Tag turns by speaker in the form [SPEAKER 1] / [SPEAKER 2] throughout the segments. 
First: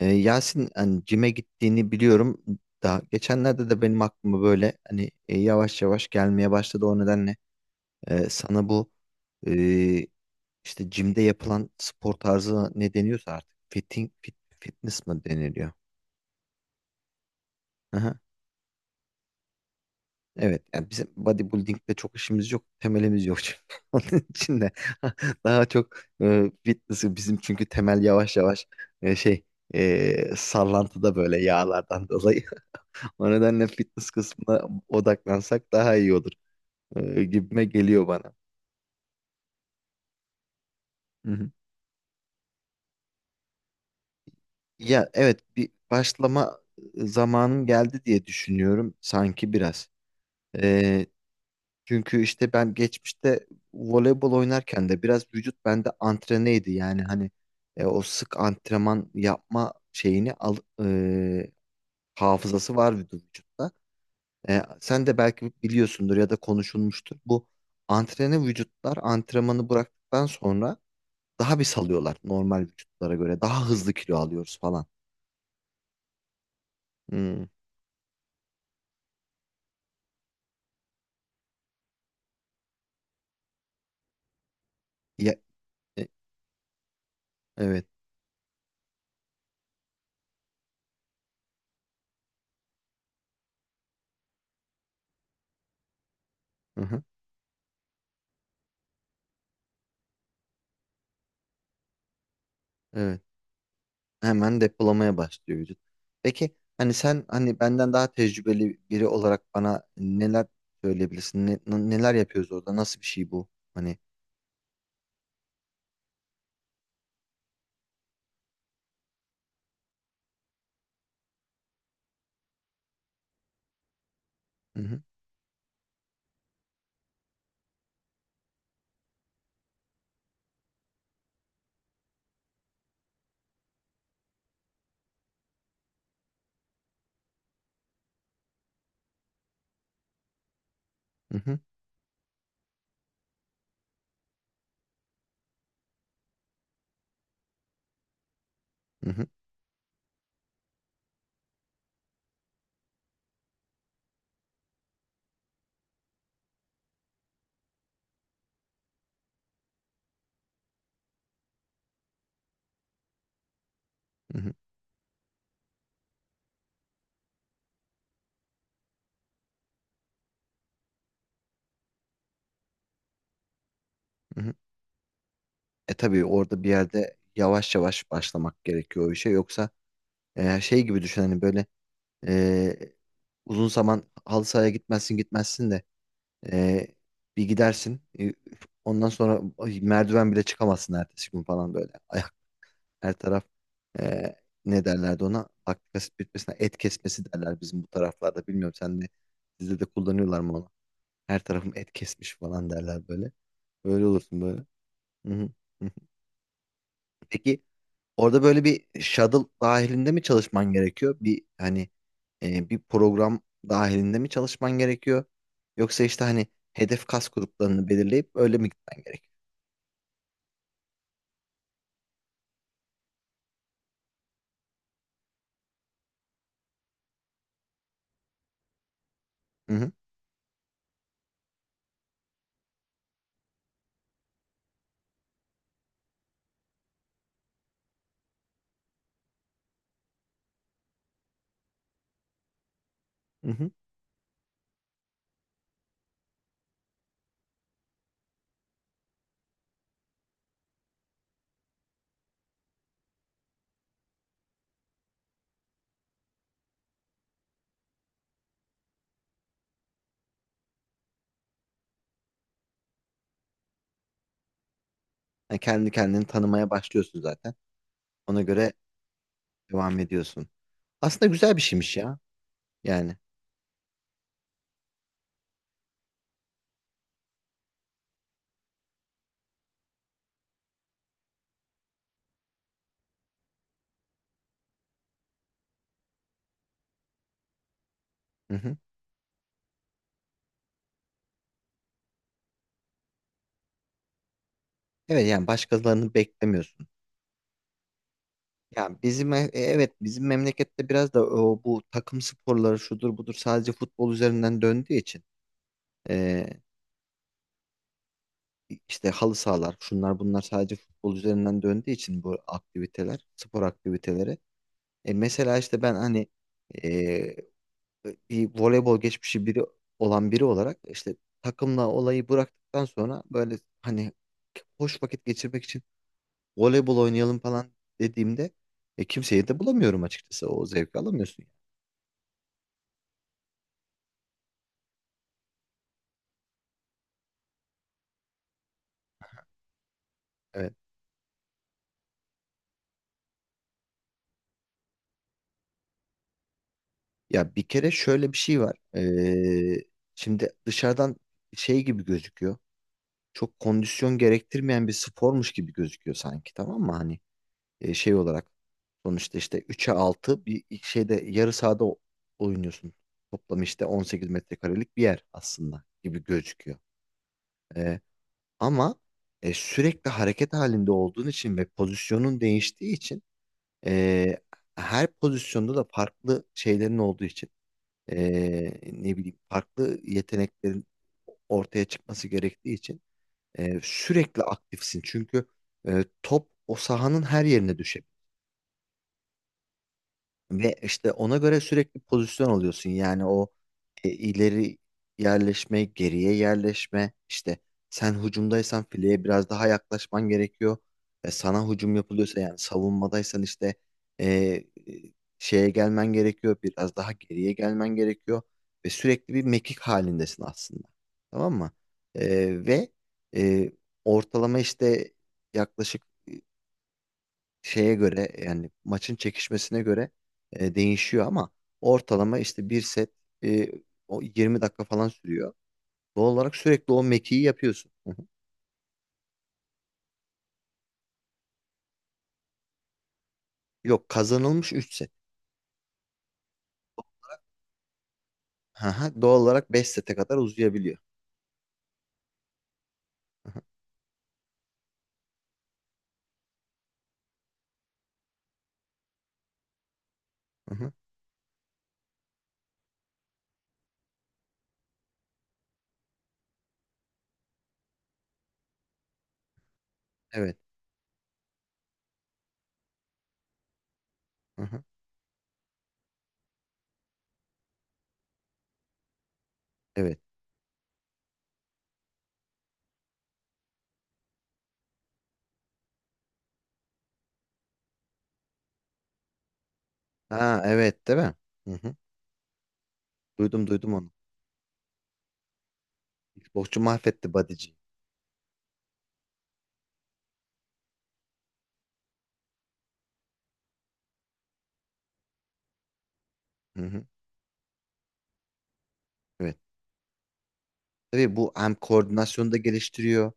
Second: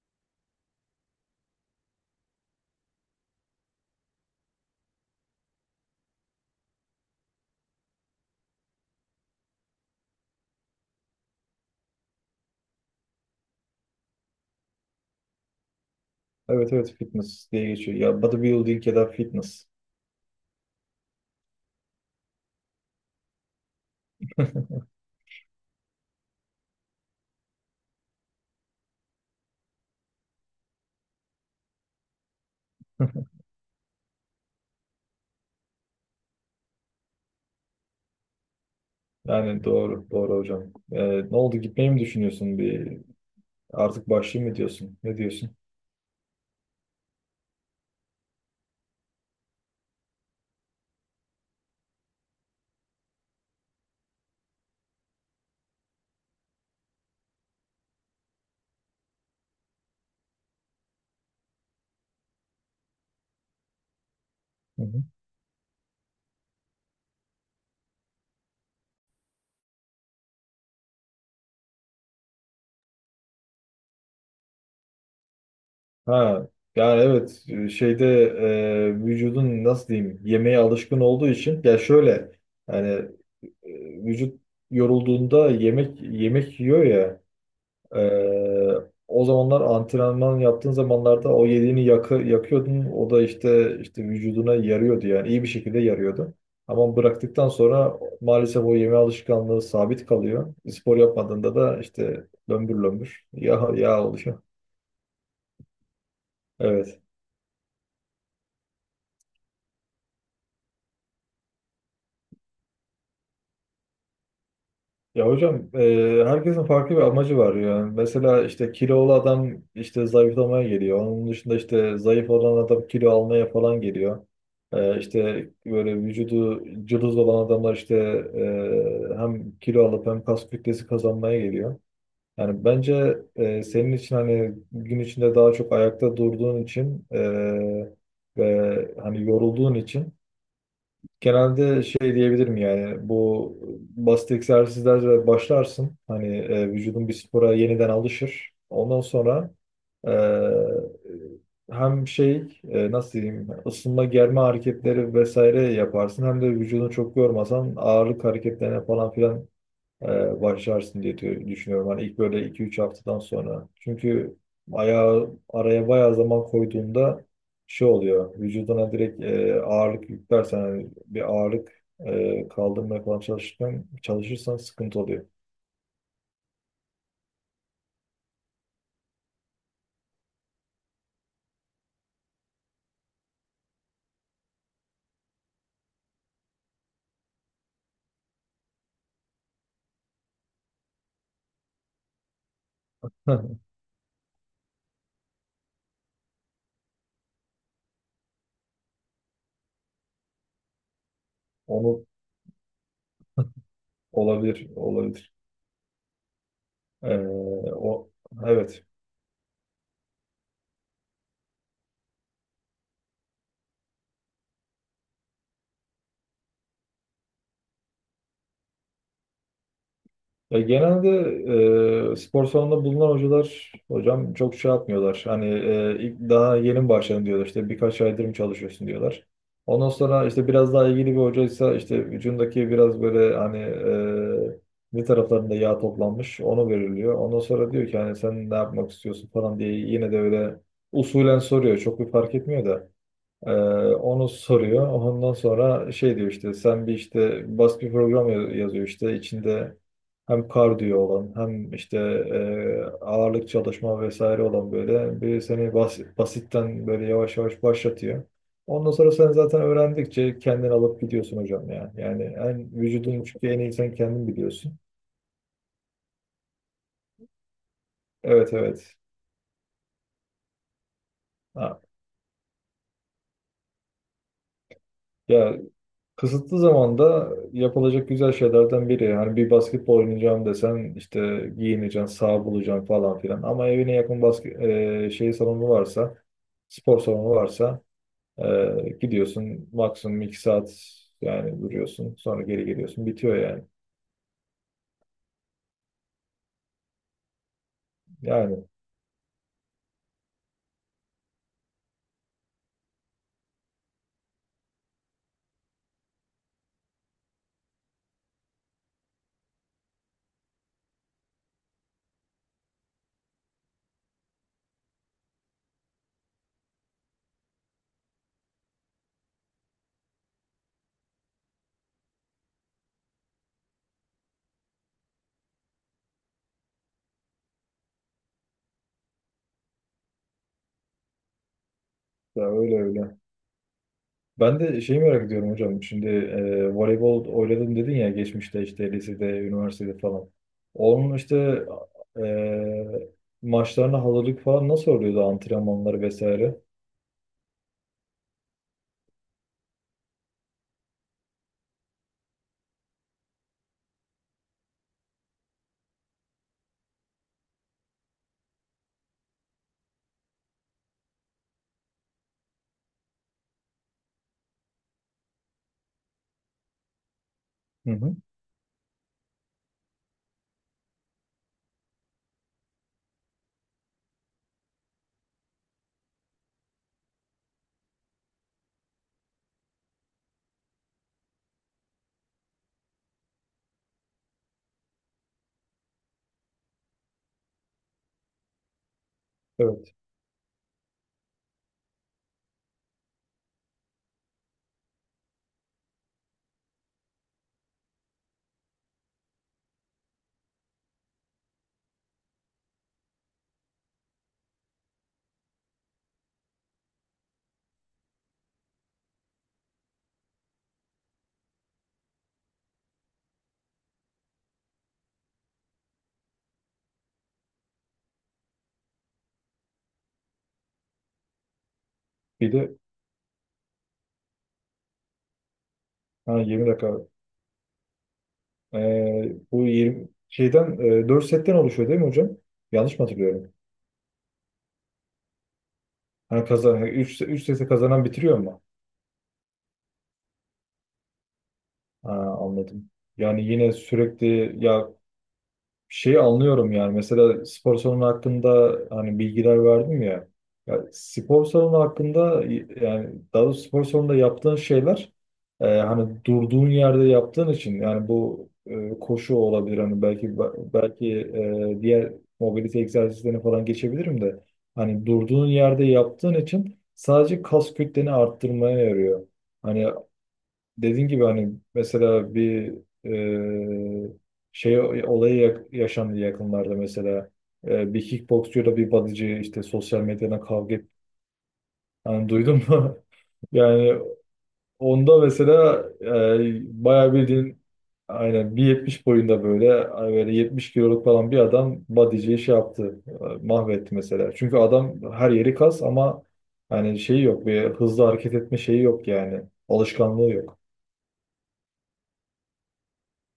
[SPEAKER 1] Yasin hani cime gittiğini biliyorum. Daha geçenlerde de benim aklıma böyle hani yavaş yavaş gelmeye başladı. O nedenle sana bu e, işte cimde yapılan spor tarzı ne deniyorsa artık fitness mı deniliyor?
[SPEAKER 2] Evet evet fitness diye geçiyor.
[SPEAKER 1] Aha,
[SPEAKER 2] Ya bodybuilding ya da fitness.
[SPEAKER 1] evet yani bizim bodybuilding'de çok işimiz yok. Temelimiz yok çünkü. Onun için de daha çok fitness'ı bizim çünkü temel yavaş yavaş şey sallantıda böyle yağlardan dolayı. O nedenle fitness kısmına odaklansak daha iyi olur, gibime geliyor bana.
[SPEAKER 2] Yani doğru doğru hocam.
[SPEAKER 1] Hı
[SPEAKER 2] Ne
[SPEAKER 1] hı.
[SPEAKER 2] oldu, gitmeyi mi düşünüyorsun, bir artık başlayayım mı diyorsun?
[SPEAKER 1] Ya
[SPEAKER 2] Ne
[SPEAKER 1] evet,
[SPEAKER 2] diyorsun?
[SPEAKER 1] bir başlama zamanım geldi diye düşünüyorum sanki biraz. Ee, Çünkü işte ben geçmişte voleybol oynarken de biraz vücut bende antreneydi. Yani hani o sık antrenman yapma şeyini e, hafızası var vücutta.
[SPEAKER 2] Hı hı.
[SPEAKER 1] Sen de belki biliyorsundur ya da konuşulmuştur. Bu antrene vücutlar antrenmanı bıraktıktan sonra daha bir salıyorlar normal vücutlara göre. Daha hızlı kilo alıyoruz falan.
[SPEAKER 2] Ha, yani
[SPEAKER 1] Hmm.
[SPEAKER 2] evet, şeyde, vücudun nasıl diyeyim, yemeğe alışkın olduğu için, ya şöyle yani, e, vücut
[SPEAKER 1] Ya,
[SPEAKER 2] yorulduğunda yemek
[SPEAKER 1] e-
[SPEAKER 2] yemek yiyor ya.
[SPEAKER 1] evet.
[SPEAKER 2] Ee, O zamanlar, antrenman yaptığın zamanlarda o yediğini yakıyordun. O da işte vücuduna yarıyordu, yani iyi bir şekilde yarıyordu. Ama
[SPEAKER 1] Hı-hı.
[SPEAKER 2] bıraktıktan sonra maalesef o yeme alışkanlığı sabit kalıyor. Spor yapmadığında da işte lömbür
[SPEAKER 1] Evet.
[SPEAKER 2] lömbür yağ oluşuyor.
[SPEAKER 1] Hemen depolamaya başlıyor vücut. Peki hani
[SPEAKER 2] Evet.
[SPEAKER 1] sen, hani benden daha tecrübeli biri olarak, bana neler söyleyebilirsin? Neler yapıyoruz orada? Nasıl bir şey bu? Hani.
[SPEAKER 2] Ya hocam, herkesin farklı bir amacı var yani. Mesela işte kilolu adam işte zayıflamaya geliyor. Onun dışında işte zayıf olan adam kilo almaya falan geliyor.
[SPEAKER 1] Hı-hı,
[SPEAKER 2] İşte böyle vücudu cılız olan adamlar işte, hem kilo alıp hem kas kütlesi kazanmaya geliyor. Yani bence senin için, hani gün içinde daha çok ayakta durduğun için ve hani yorulduğun için,
[SPEAKER 1] hı-hı,
[SPEAKER 2] genelde şey diyebilirim yani, bu basit egzersizlerle başlarsın. Hani vücudun bir spora yeniden alışır. Ondan
[SPEAKER 1] hı-hı,
[SPEAKER 2] sonra e, hem şey, nasıl diyeyim, ısınma germe hareketleri vesaire yaparsın. Hem de vücudunu çok yormasan ağırlık hareketlerine falan filan başlarsın diye düşünüyorum. Hani ilk böyle iki üç haftadan sonra. Çünkü
[SPEAKER 1] hı-hı,
[SPEAKER 2] ayağı araya bayağı zaman koyduğunda şey oluyor. Vücuduna direkt ağırlık yüklersen, hani bir ağırlık kaldırmaya falan çalışırken
[SPEAKER 1] hı-hı.
[SPEAKER 2] çalışırsan sıkıntı oluyor.
[SPEAKER 1] Tabii, orada bir yerde yavaş yavaş başlamak gerekiyor o işe. Yoksa şey gibi düşün, hani böyle, e, uzun zaman halı sahaya gitmezsin gitmezsin de Ee, bir gidersin. Ondan sonra ay, merdiven bile çıkamazsın ertesi gün falan böyle. Ayak, her taraf, e, ne derlerdi ona? Laktik asit bitmesine et kesmesi derler bizim bu taraflarda. Bilmiyorum, sen de sizde de kullanıyorlar mı onu? Her tarafım et
[SPEAKER 2] Onu,
[SPEAKER 1] kesmiş falan derler böyle. Öyle olursun böyle.
[SPEAKER 2] olabilir,
[SPEAKER 1] Hı
[SPEAKER 2] olabilir.
[SPEAKER 1] hı, hı hı.
[SPEAKER 2] E,
[SPEAKER 1] Peki,
[SPEAKER 2] O
[SPEAKER 1] orada böyle
[SPEAKER 2] evet.
[SPEAKER 1] bir shuttle dahilinde mi çalışman gerekiyor? Bir hani bir program dahilinde mi çalışman gerekiyor? Yoksa işte hani hedef kas gruplarını belirleyip öyle mi gitmen gerekiyor?
[SPEAKER 2] Ya genelde spor salonunda bulunan hocalar hocam çok şey yapmıyorlar. Hani ilk daha yeni mi başladın diyorlar. İşte birkaç aydır mı çalışıyorsun diyorlar.
[SPEAKER 1] Hı
[SPEAKER 2] Ondan
[SPEAKER 1] hı,
[SPEAKER 2] sonra işte biraz daha ilgili bir hocaysa, işte vücudundaki biraz böyle hani, bir taraflarında yağ toplanmış onu veriliyor. Ondan sonra diyor ki, hani sen ne yapmak istiyorsun falan diye, yine de öyle usulen soruyor. Çok bir fark etmiyor da.
[SPEAKER 1] hı
[SPEAKER 2] Ee,
[SPEAKER 1] hı.
[SPEAKER 2] Onu soruyor. Ondan sonra şey diyor, işte sen bir işte basit bir program yazıyor, işte içinde hem kardiyo olan hem işte ağırlık çalışma vesaire olan böyle bir, seni basitten böyle yavaş yavaş başlatıyor. Ondan sonra sen zaten öğrendikçe kendin alıp gidiyorsun hocam ya. Yani en vücudun çünkü en iyi sen kendin biliyorsun.
[SPEAKER 1] Yani kendi kendini tanımaya başlıyorsun zaten. Ona
[SPEAKER 2] Evet
[SPEAKER 1] göre
[SPEAKER 2] evet.
[SPEAKER 1] devam ediyorsun. Aslında güzel bir
[SPEAKER 2] Ha.
[SPEAKER 1] şeymiş ya. Yani.
[SPEAKER 2] Ya, kısıtlı zamanda yapılacak güzel şeylerden biri. Yani bir basketbol oynayacağım desen işte giyineceksin, saha bulacaksın falan filan. Ama evine yakın şey salonu varsa, spor salonu varsa,
[SPEAKER 1] Hı hı.
[SPEAKER 2] gidiyorsun maksimum 2 saat yani duruyorsun. Sonra geri geliyorsun. Bitiyor yani.
[SPEAKER 1] Evet, yani başkalarını beklemiyorsun.
[SPEAKER 2] Yani
[SPEAKER 1] Yani bizim, evet, bizim memlekette biraz da o, bu takım sporları şudur budur sadece futbol üzerinden döndüğü için. İşte halı sahalar, şunlar bunlar sadece futbol üzerinden döndüğü için bu aktiviteler, spor aktiviteleri. Mesela işte ben hani e, bir voleybol geçmişi biri olan biri olarak, işte takımla olayı bıraktıktan sonra böyle hani hoş vakit geçirmek için voleybol oynayalım falan dediğimde, kimseyi de bulamıyorum açıkçası. O zevki alamıyorsun yani.
[SPEAKER 2] ya, öyle öyle. Ben de şeyi merak ediyorum hocam. Şimdi voleybol oynadım dedin ya geçmişte, işte lisede, üniversitede falan.
[SPEAKER 1] Evet.
[SPEAKER 2] Onun işte maçlarına hazırlık falan nasıl oluyordu, antrenmanları vesaire?
[SPEAKER 1] Ya, bir kere şöyle bir şey var. Şimdi dışarıdan şey gibi gözüküyor. Çok kondisyon gerektirmeyen bir spormuş gibi gözüküyor sanki, tamam mı? Hani şey olarak sonuçta işte 3'e 6 bir şeyde yarı sahada oynuyorsun. Toplam işte 18 metrekarelik bir yer aslında gibi gözüküyor.
[SPEAKER 2] Hı
[SPEAKER 1] E,
[SPEAKER 2] hı.
[SPEAKER 1] Ama sürekli hareket halinde olduğun için ve pozisyonun değiştiği için, e, her pozisyonda da farklı şeylerin olduğu için, e, ne bileyim farklı yeteneklerin ortaya çıkması gerektiği için, sürekli aktifsin, çünkü top o sahanın her yerine düşebilir.
[SPEAKER 2] Evet.
[SPEAKER 1] Ve işte ona göre sürekli pozisyon alıyorsun. Yani o ileri yerleşme, geriye yerleşme. İşte sen hücumdaysan fileye biraz daha yaklaşman gerekiyor. Sana hücum yapılıyorsa, yani savunmadaysan işte, e, e, şeye gelmen gerekiyor. Biraz daha geriye gelmen gerekiyor. Ve sürekli bir mekik halindesin aslında. Tamam mı? E, ve e, Ortalama işte yaklaşık, e, şeye göre yani maçın çekişmesine göre değişiyor, ama ortalama
[SPEAKER 2] Bir
[SPEAKER 1] işte
[SPEAKER 2] de,
[SPEAKER 1] bir set e, o 20 dakika falan sürüyor. Doğal
[SPEAKER 2] ha,
[SPEAKER 1] olarak
[SPEAKER 2] 20 dakika.
[SPEAKER 1] sürekli o mekiği yapıyorsun. Hı hı.
[SPEAKER 2] Bu 20 şeyden, 4 setten oluşuyor değil mi hocam? Yanlış mı hatırlıyorum?
[SPEAKER 1] Yok, kazanılmış 3 set.
[SPEAKER 2] Ha, kazan 3 3 sete kazanan bitiriyor mu?
[SPEAKER 1] Hı hı. Doğal olarak 5 sete kadar uzayabiliyor.
[SPEAKER 2] Ha, anladım. Yani
[SPEAKER 1] Hı hı.
[SPEAKER 2] yine sürekli ya, şeyi anlıyorum yani, mesela spor salonu hakkında hani bilgiler verdim ya.
[SPEAKER 1] Hı
[SPEAKER 2] Ya
[SPEAKER 1] hı.
[SPEAKER 2] spor salonu hakkında, yani daha doğrusu spor salonunda yaptığın şeyler, hani durduğun yerde yaptığın için, yani bu koşu olabilir, hani belki
[SPEAKER 1] Evet.
[SPEAKER 2] belki diğer mobilite egzersizlerine falan geçebilirim de,
[SPEAKER 1] Hı hı.
[SPEAKER 2] hani durduğun yerde yaptığın için sadece kas kütleni arttırmaya yarıyor. Hani
[SPEAKER 1] Evet.
[SPEAKER 2] dediğin gibi, hani mesela bir e, şey olayı yaşandı yakınlarda mesela. Bir kickboksçuyla bir bodyci işte sosyal medyadan
[SPEAKER 1] Ha
[SPEAKER 2] kavga et.
[SPEAKER 1] evet, değil mi? Hı hı.
[SPEAKER 2] Hani duydun mu?
[SPEAKER 1] Duydum duydum
[SPEAKER 2] Yani
[SPEAKER 1] onu.
[SPEAKER 2] onda mesela
[SPEAKER 1] Boşçu
[SPEAKER 2] bayağı
[SPEAKER 1] mahvetti
[SPEAKER 2] bildiğin,
[SPEAKER 1] body'ciyi.
[SPEAKER 2] aynen 1,70 boyunda, böyle böyle 70 kiloluk falan bir adam bodyciyi şey yaptı, mahvetti mesela. Çünkü adam her yeri kas ama
[SPEAKER 1] Hı
[SPEAKER 2] hani
[SPEAKER 1] hı.
[SPEAKER 2] şeyi yok, bir hızlı hareket etme şeyi yok yani.
[SPEAKER 1] Evet.
[SPEAKER 2] Alışkanlığı yok.
[SPEAKER 1] Tabii, bu hem koordinasyonu da geliştiriyor.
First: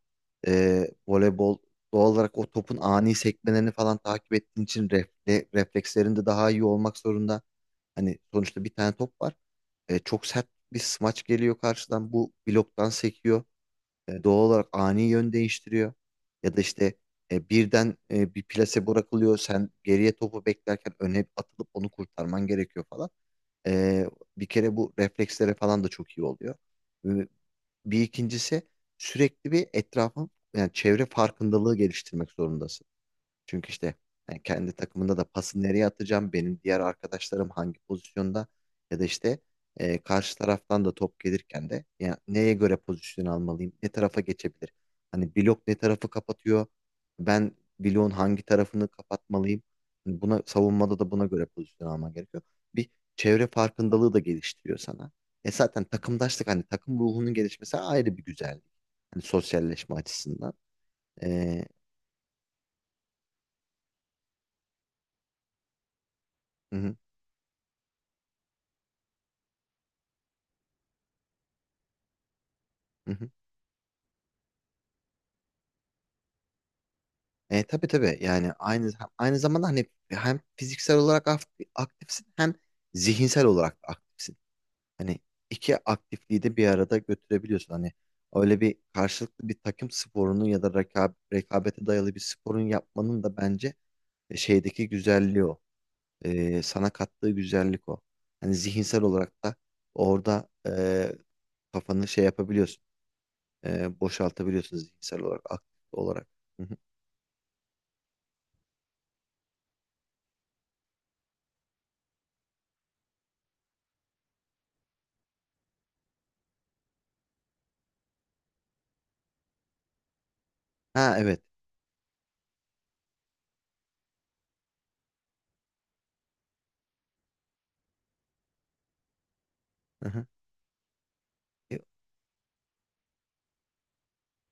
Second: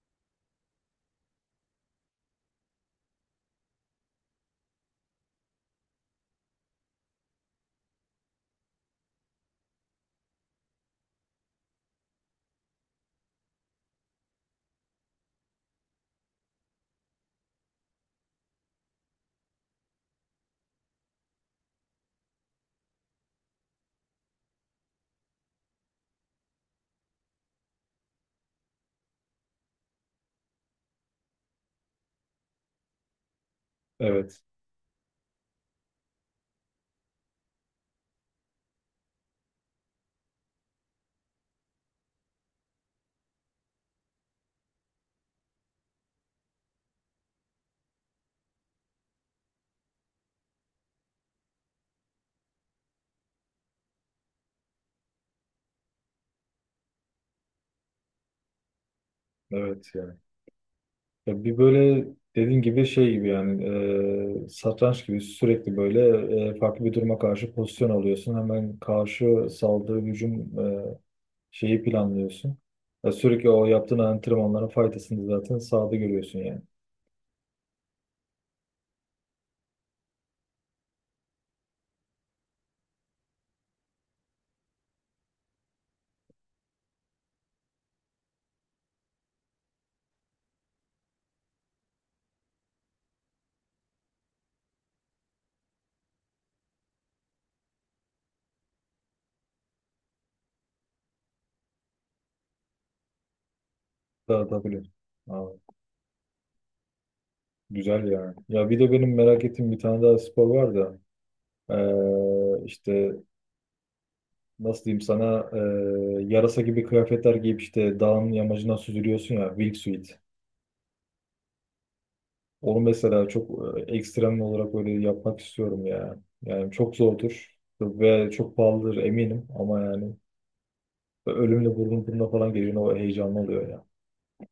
[SPEAKER 1] Voleybol, doğal olarak o topun ani sekmelerini falan takip ettiğin için, reflekslerin de daha iyi olmak zorunda. Hani sonuçta bir tane top var. Çok sert bir smaç geliyor karşıdan. Bu bloktan sekiyor. Doğal olarak ani yön değiştiriyor. Ya da işte birden bir plase bırakılıyor. Sen geriye topu beklerken öne atılıp onu kurtarman gerekiyor falan. Ee, Bir kere bu reflekslere falan da çok iyi oluyor. Bir ikincisi, sürekli bir etrafın yani çevre farkındalığı geliştirmek zorundasın. Çünkü işte
[SPEAKER 2] Evet.
[SPEAKER 1] yani kendi takımında da pası nereye atacağım, benim diğer arkadaşlarım hangi pozisyonda, ya da işte karşı taraftan da top gelirken de yani neye göre pozisyon almalıyım, ne tarafa geçebilir? Hani blok ne tarafı kapatıyor, ben bloğun hangi tarafını kapatmalıyım? Hani buna, savunmada da buna göre pozisyon alman gerekiyor. Bir çevre farkındalığı da geliştiriyor sana. Zaten takımdaşlık, hani takım ruhunun gelişmesi ayrı bir güzellik. Hani
[SPEAKER 2] Evet
[SPEAKER 1] sosyalleşme
[SPEAKER 2] yani.
[SPEAKER 1] açısından.
[SPEAKER 2] Ya bir
[SPEAKER 1] E,
[SPEAKER 2] böyle dediğin gibi, şey gibi yani, satranç gibi, sürekli böyle
[SPEAKER 1] hı
[SPEAKER 2] farklı bir
[SPEAKER 1] hı,
[SPEAKER 2] duruma karşı pozisyon alıyorsun. Hemen karşı saldığı hücum, şeyi planlıyorsun.
[SPEAKER 1] hı
[SPEAKER 2] Ya
[SPEAKER 1] hı.
[SPEAKER 2] sürekli o yaptığın antrenmanların faydasını zaten sahada görüyorsun yani.
[SPEAKER 1] Tabii tabii, yani aynı, zamanda hani hem fiziksel olarak aktifsin, hem zihinsel olarak da aktifsin. Hani iki aktifliği de bir arada götürebiliyorsun. Hani öyle bir karşılıklı bir takım sporunu ya da rekabete dayalı bir sporun yapmanın da bence, şeydeki güzelliği o. Sana kattığı güzellik o. Hani zihinsel olarak da orada kafanı şey yapabiliyorsun, boşaltabiliyorsunuz
[SPEAKER 2] Dağıtabilir.
[SPEAKER 1] zihinsel
[SPEAKER 2] Aa,
[SPEAKER 1] olarak, aktif olarak. Hı hı.
[SPEAKER 2] güzel yani. Ya bir de benim merak ettiğim bir tane daha spor var da, işte nasıl diyeyim sana, yarasa gibi kıyafetler giyip işte dağın yamacından süzülüyorsun ya, wingsuit.
[SPEAKER 1] Ha evet.
[SPEAKER 2] Onu mesela çok ekstrem olarak böyle yapmak istiyorum ya. Yani çok zordur ve çok pahalıdır eminim ama
[SPEAKER 1] Hı
[SPEAKER 2] yani,
[SPEAKER 1] hı.
[SPEAKER 2] ölümle
[SPEAKER 1] E,
[SPEAKER 2] burnun burnuna falan geliyor, o heyecanlı oluyor ya.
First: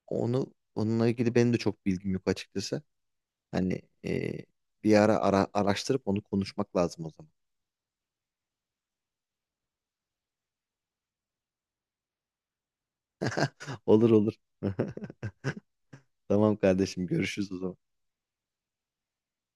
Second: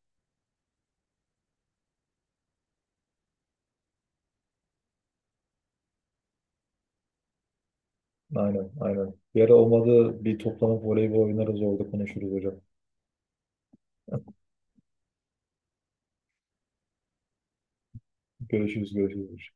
[SPEAKER 1] Onunla ilgili benim de çok bilgim yok açıkçası. Hani bir ara, araştırıp onu konuşmak lazım o zaman.
[SPEAKER 2] Aynen aynen. Bir ara olmadı bir toplanıp voleybol oynarız, orada konuşuruz hocam.
[SPEAKER 1] Olur olur. Tamam kardeşim, görüşürüz o zaman.
[SPEAKER 2] Görüşürüz görüşürüz.